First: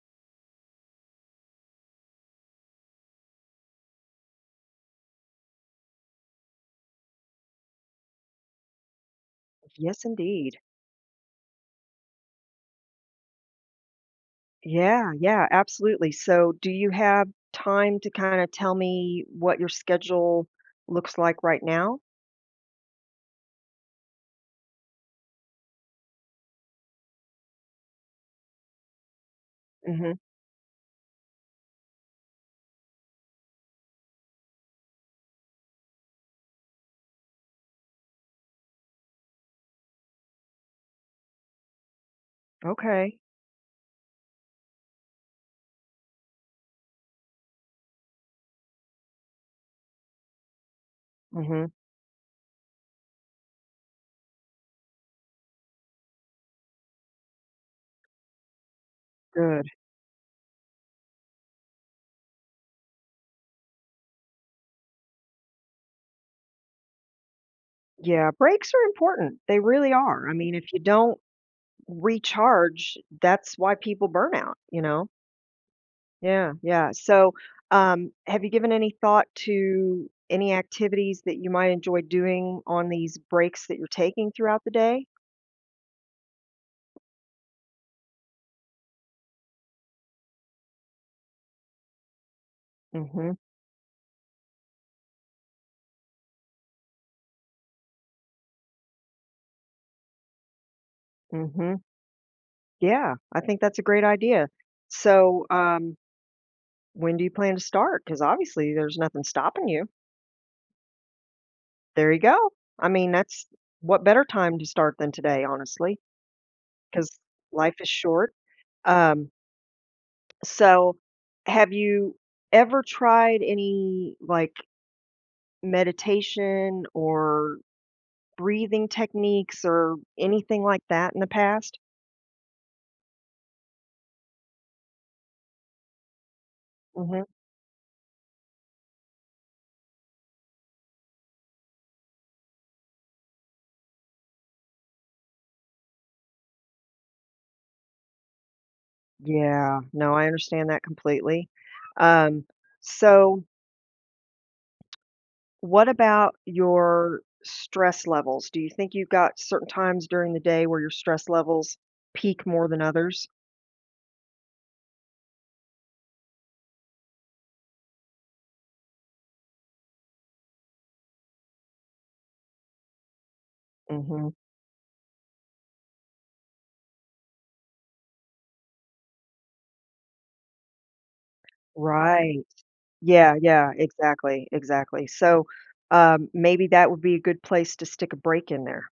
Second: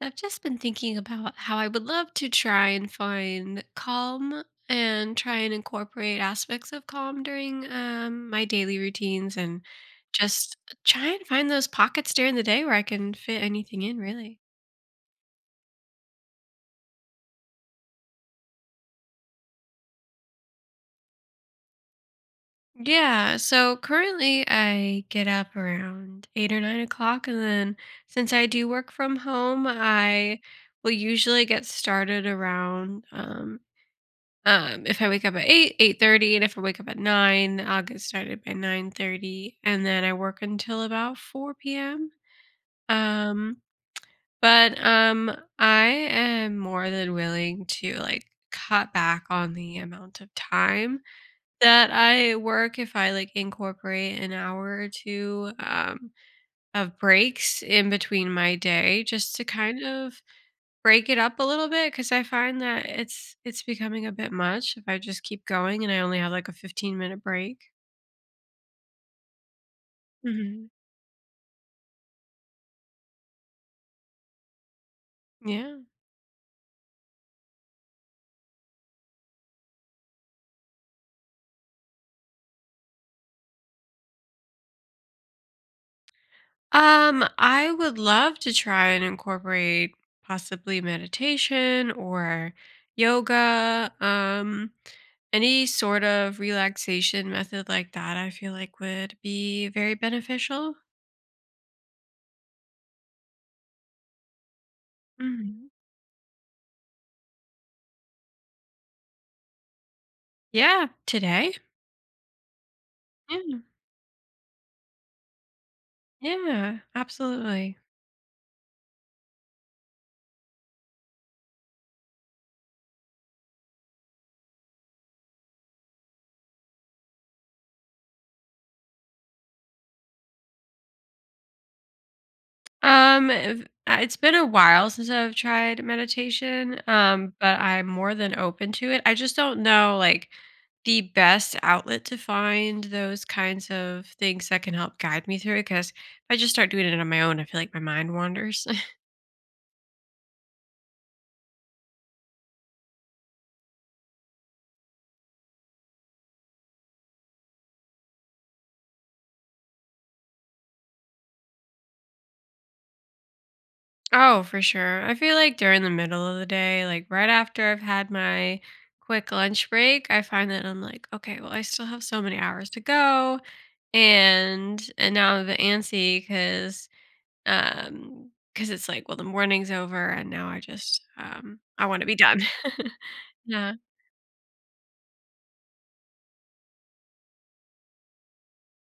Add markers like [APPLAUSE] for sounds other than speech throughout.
I've just been thinking about how I would love to try and find calm and try and incorporate aspects of calm during my daily routines and Yes, just indeed. try and find those pockets during the day where I can fit anything in, really. Yeah, yeah, absolutely. So, do you have time to kind of tell me what your schedule looks like right now? Yeah, so currently I get up around 8 or 9 o'clock, and then since I do work from home, Hmm I will usually get started around if I wake up at 8, 8:30, and if I wake up at 9, I'll get started by 9:30, and then I work until about 4 PM. Okay. Um, but I am more than willing to, like, cut back on the amount of time hmm that I work if I, like, incorporate an hour or 2, of breaks in between my day just to Good. kind of break it up a little bit because I find that it's becoming a bit much if I just keep going and I only have like a 15-minute break. Yeah, breaks are important. They really are. I mean, hmm if you don't recharge, that's why people burn out, you know? Yeah. Yeah, yeah. So, have you given any thought to any activities that you might enjoy doing on these breaks that you're taking throughout the day? I would love to try and incorporate possibly meditation or Mm-hmm. yoga, any sort of relaxation method like that. I feel like would be very beneficial. Mm-hmm. Yeah, I think that's a great idea. So, hmm um, when do you plan to start? Because obviously there's nothing stopping you. Yeah, today. There you go. I mean, that's Yeah, what better time to start than today, honestly, yeah, because life absolutely. is short. Um, so, have you ever tried any like meditation or breathing techniques or anything like that in the past? It's been a while since I've tried meditation, Hmm but I'm more than open to it. I just don't know like the best outlet to find those kinds of things that can help guide me through it. Because if I just start doing it on my own, I feel like my mind wanders. Yeah, no, I understand that completely. Um, so, what about your stress levels? Do you think you've got certain times during the day where your stress levels peak more than others? [LAUGHS] Oh, for sure. I feel like during the middle of the day, like right after I've had my quick lunch break, I find that I'm like, okay, well, I still have so many hours to go, Mhm. and now I'm a bit antsy because because it's like, well, the morning's over and now I just, I wanna be done. Right. [LAUGHS] Yeah, yeah, Yeah. exactly, exactly. So, maybe that would be a good place to stick a break in there,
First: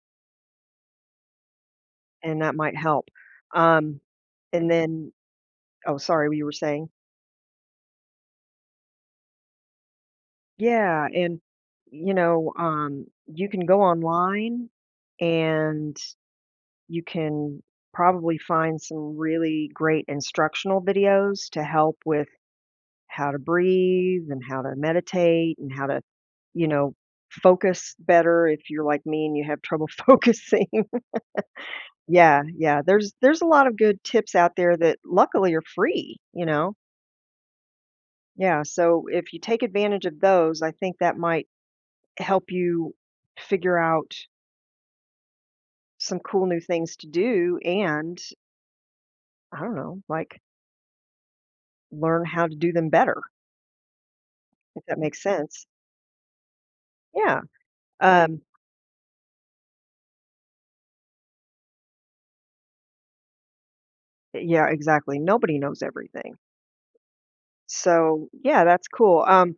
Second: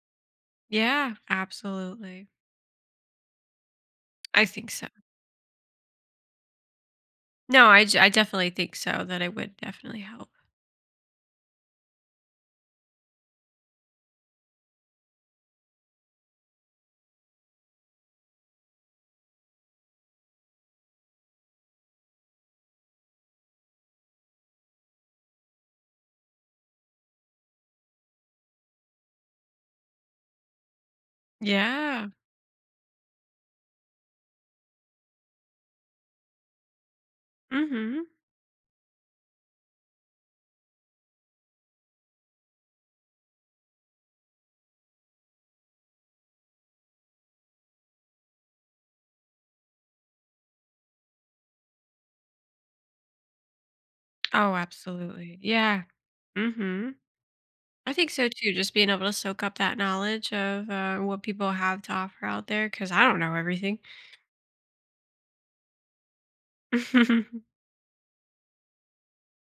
Yeah, absolutely. and that might help. Um, I and think so. then oh, sorry, what you were saying? No. I definitely think so, that it would definitely help. Yeah, and, you can go online and you can probably find some really great instructional videos to help with how to breathe and how to meditate and how to, you know, focus better if you're like me and you have trouble [LAUGHS] focusing. Yeah. Yeah, yeah. There's a lot of good tips out there that luckily are free, you know. Mhm. Yeah, so if you take advantage of those, I think that might help you figure out some cool new things to do and I don't know, like learn how to do them better. Oh, If that makes absolutely. sense. Yeah. Mhm. Yeah. I think so Um, too, just being able to soak up that knowledge of, what people have to offer out there, because I don't know everything. yeah, exactly. Nobody knows everything. [LAUGHS] So, yeah, that's cool.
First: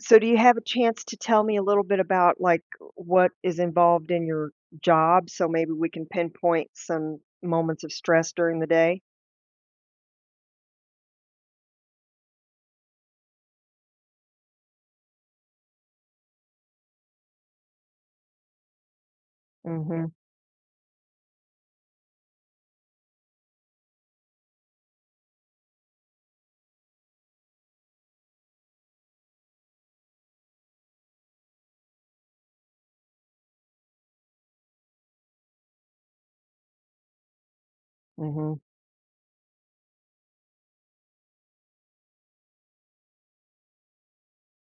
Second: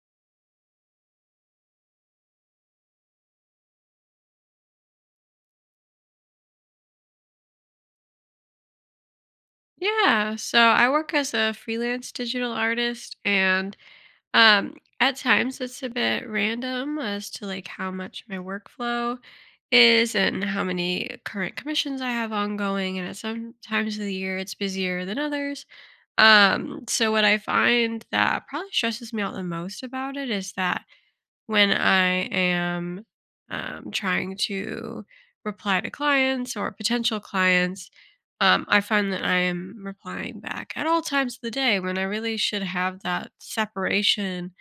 So do you have a chance to tell me a little bit about like what is involved in your job so maybe we can pinpoint some moments of stress during the day? Yeah, so I work as a freelance digital artist and Um, at times it's a bit random as to like how much my workflow Mhm. is and how many current commissions I have ongoing. And at some times of the year it's busier than others. So what I find that probably stresses me out the most about it is that when I am trying to reply to clients or potential clients, Mhm. I find that I am replying back at all times of the day when I really should have that separation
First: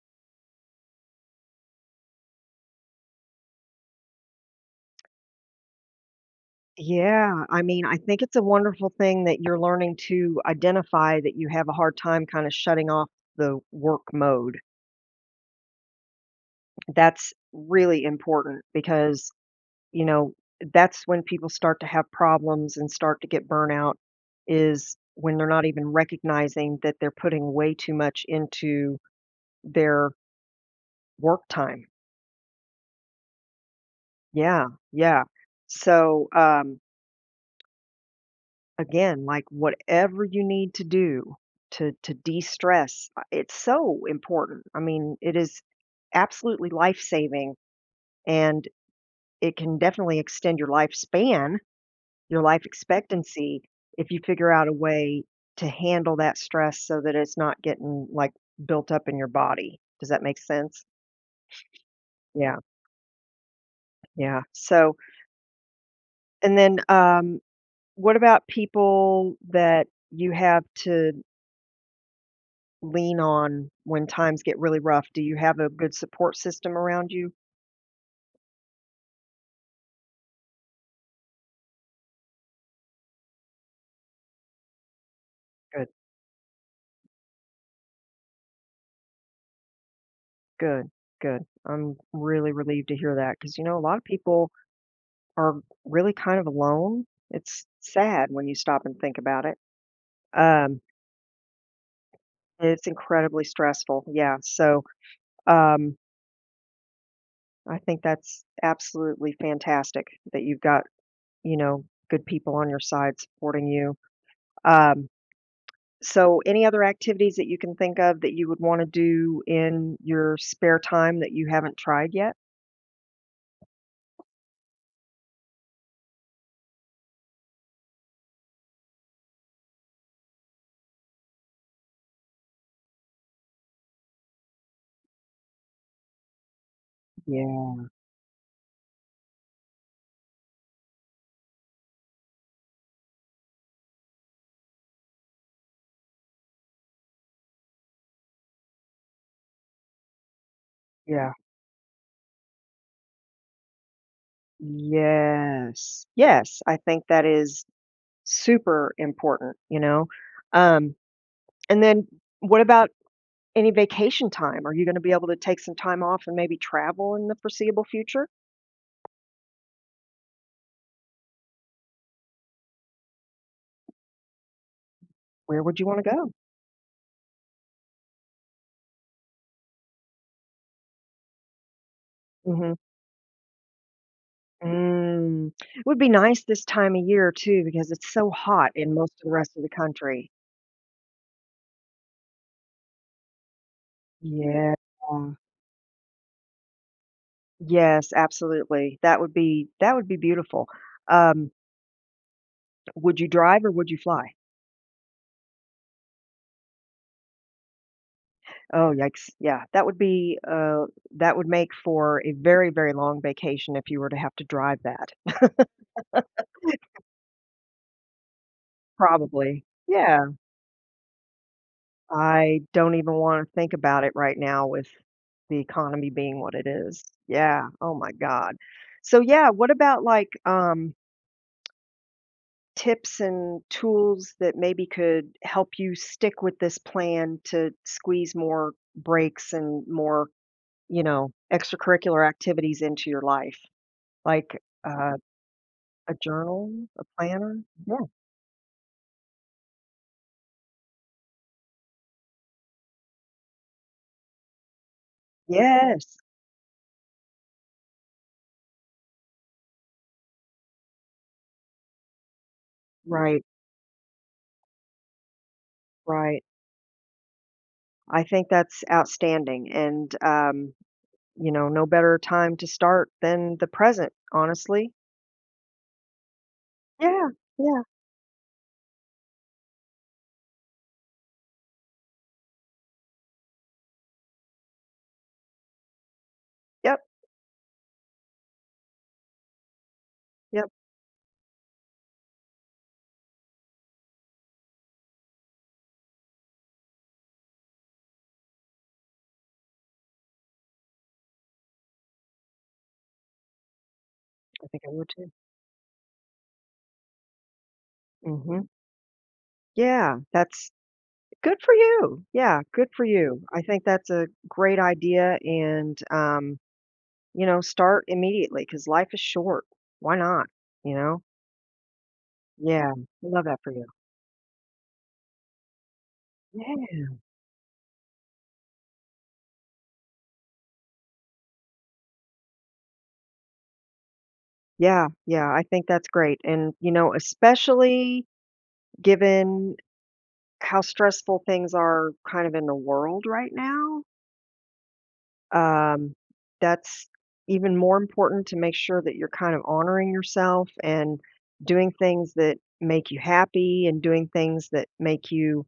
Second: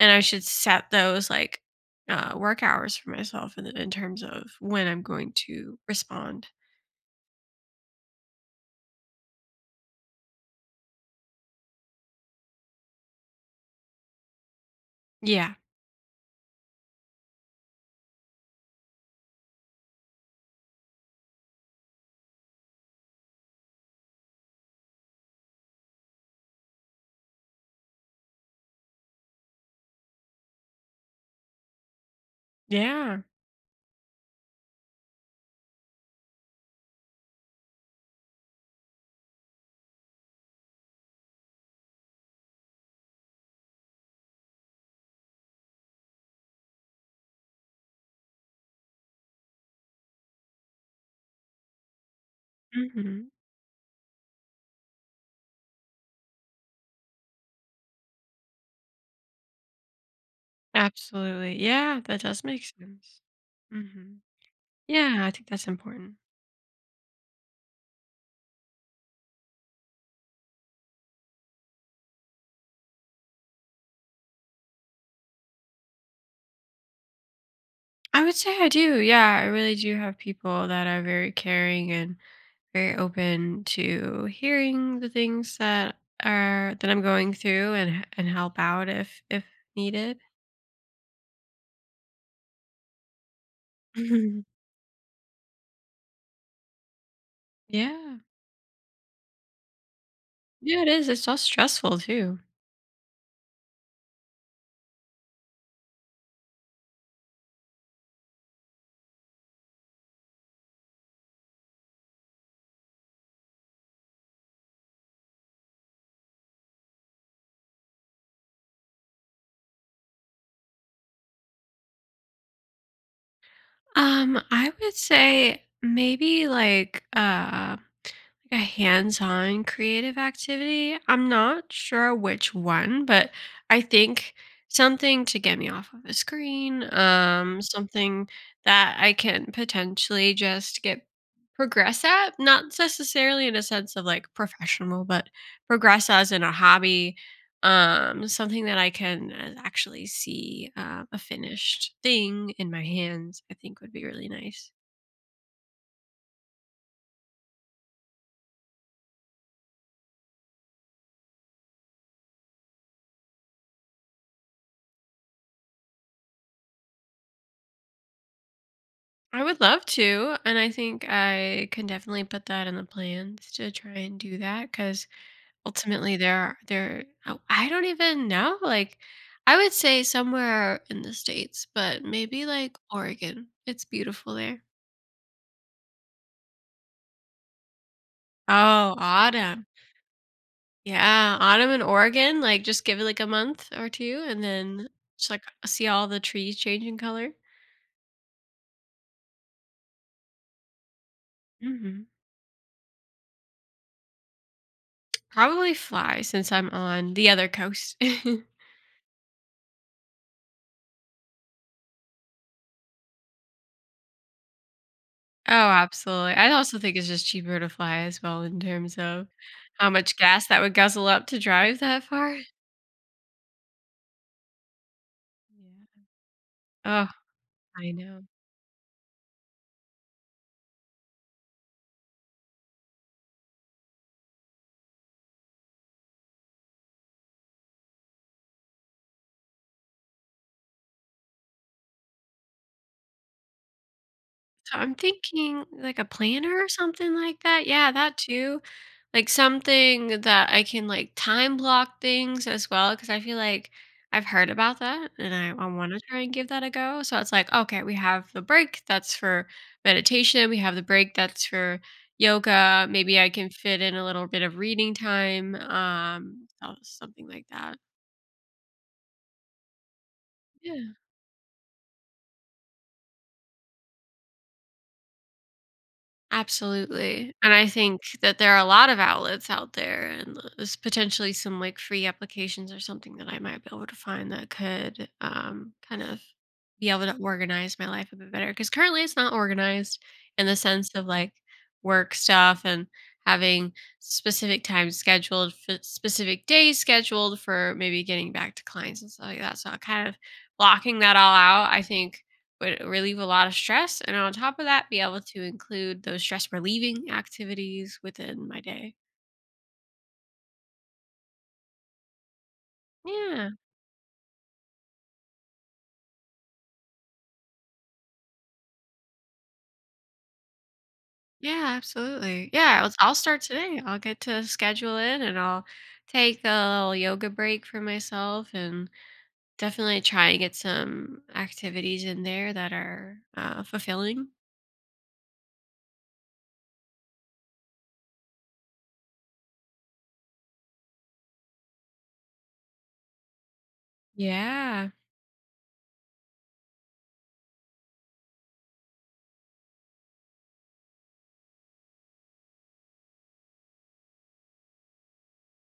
and I should set those, like, work hours for myself in terms of when I'm going to respond. Yeah, I mean, I think it's a wonderful thing that you're learning to identify that you have a hard time kind of shutting off the work mode. Yeah. That's really important because you know, that's when people start to have problems and start to get burnout is when they're not even recognizing that they're putting way too much into their work time. Yeah. Yeah, yeah. So, again, like whatever you need to do to de-stress, it's so important. I mean, it is absolutely life-saving and it can definitely extend your lifespan your life Mhm. expectancy if you figure out a way to handle that stress so that it's not getting, like, built up in your body. Does that make sense? Absolutely. Yeah, that does Yeah, make sense. Mhm. yeah. So Yeah, I think that's important. and then, um, what about people that you have to lean on when times get really rough? Do you have a good support system around you? I would say I do, yeah, I really do have people that are very caring and very open to hearing the things Good, that I'm going through and help out if needed. good, good. I'm really relieved to hear that because you know, a lot [LAUGHS] of Mhm. people are really kind of alone. It's Yeah. sad when you stop and think about it. Um, Yeah, it is, it's all stressful too. it's incredibly stressful, yeah, so, um, I think that's absolutely fantastic that you've got, you know, good people on your side supporting you, um, so any other activities that you can think of that you would wanna do in your spare time that you haven't tried yet? I would say maybe like like a hands-on creative activity. I'm not sure which one, but I think something to get me off of the screen, Yeah, something that I can potentially just get progress at, not necessarily in a sense of like professional, but progress as in a hobby, something that I can actually see a yeah. finished thing in my hands, I think would be really nice. Yes, yes, I think that is super important, you know? Um, and then what about any vacation time? Are you gonna be able to take some time off and maybe travel in the foreseeable future? I would love to, and I think I can definitely put that in the plans to try and do that because Where would you wanna ultimately go? there oh, I don't even know. Like I would say somewhere in the States, but maybe Mhm. like Oregon. It's beautiful there. Mm. It would be nice this time of year too because it's so hot in Oh, most of the rest of autumn. the country. Yeah, autumn in Oregon. Like just give it like a month or two and Yeah. then just like see all the trees changing color. Yes, absolutely. That would be beautiful. Um, hmm would you drive or would you fly? Probably fly since I'm on the other coast. [LAUGHS] Oh, yikes. Yeah, that would be, that would make for a very, very long vacation if you were to have to drive that. Oh, absolutely. I also think it's just cheaper to fly as well in terms of Probably. how much Yeah. gas that would guzzle up to drive that far. I don't even wanna think about it right now with the Yeah. economy being what it is. Oh, Yeah, I oh my know. god. So, yeah, what about, tips and tools that maybe could help you stick with this plan to squeeze more breaks and more, you know, extracurricular activities into your life? Like, So I'm uh thinking like a A planner or journal, a something like planner? that. Yeah, Yeah. that too. Like something that I can like time block things as well, because I feel like I've heard about that and I want to Yes. try and give that a go. So it's like, okay, we have the break that's for meditation, we have the break that's for yoga. Maybe I Right, can fit in a little bit of reading time, right. Something like that. I think that's outstanding, and, Yeah. you know, no better time to start than the present, honestly. Yeah, Absolutely, and I yeah. think that there are a lot of outlets out there, and there's potentially some, like, free applications or something that I might be able to find that could, kind of be Yep, able to organize my life a bit better. Because currently it's not organized in the yep. sense of, like, work stuff and having specific times scheduled for specific days scheduled for maybe getting back to clients and stuff like that, so, kind of blocking that all out, I think would relieve a lot of stress. And on top of I think that, I be would able too. to include those stress relieving activities within my Mhm. day. Yeah, that's good for you. Yeah, good for you. Yeah. I think that's a great idea and, you know, start immediately because life is short. Why not? You know? Yeah, absolutely. Yeah, I'll start love that for today. you. I'll get to schedule in and I'll take a little Yeah. yoga break for myself and definitely try and get some activities in there that are fulfilling. Yeah, yeah, I think that's great, and, you know, especially given how stressful things are kind of in the world right now, Yeah. um, that's even more important to make sure that you're kind of honoring yourself and doing things that make you happy and doing things that make you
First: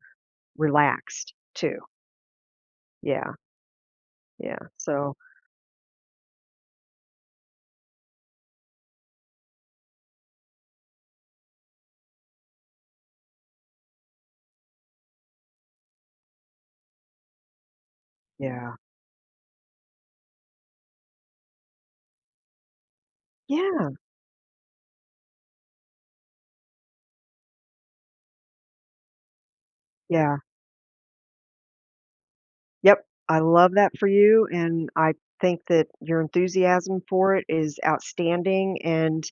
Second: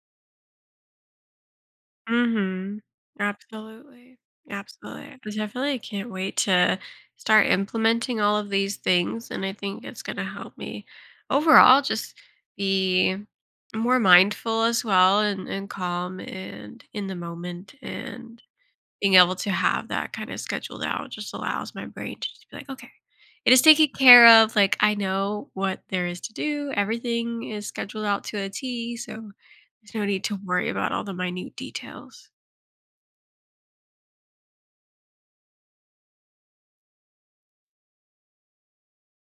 relaxed too. Mhm. Yeah, Absolutely. yeah, Absolutely. so I definitely can't wait to start implementing all of these things. And I think it's going to help me overall just be more mindful as well and, calm and in the moment. And yeah. being able to have that kind of scheduled out just allows my brain to just be like, okay, it is taken Yeah, care of. Like, I know what there is to do, everything is scheduled out to a T. So there's no need to yeah. worry about all the minute details. Yep, I love that for you, and I think that your enthusiasm for it is outstanding, and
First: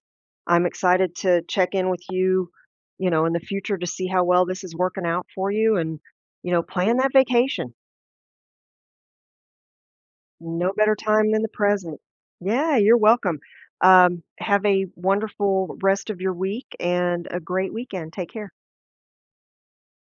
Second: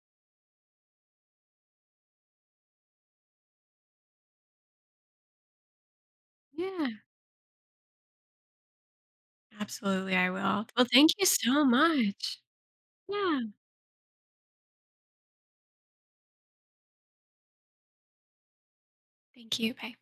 I'm excited to check in with you, you know, in the future to see how well this is working out for you and, you know, Yeah, plan that vacation. absolutely, I will. No Well, better thank you time than the so present. much. Yeah, you're welcome. Yeah. Have a wonderful rest of your week and a great weekend. Take care. Thank you, bye.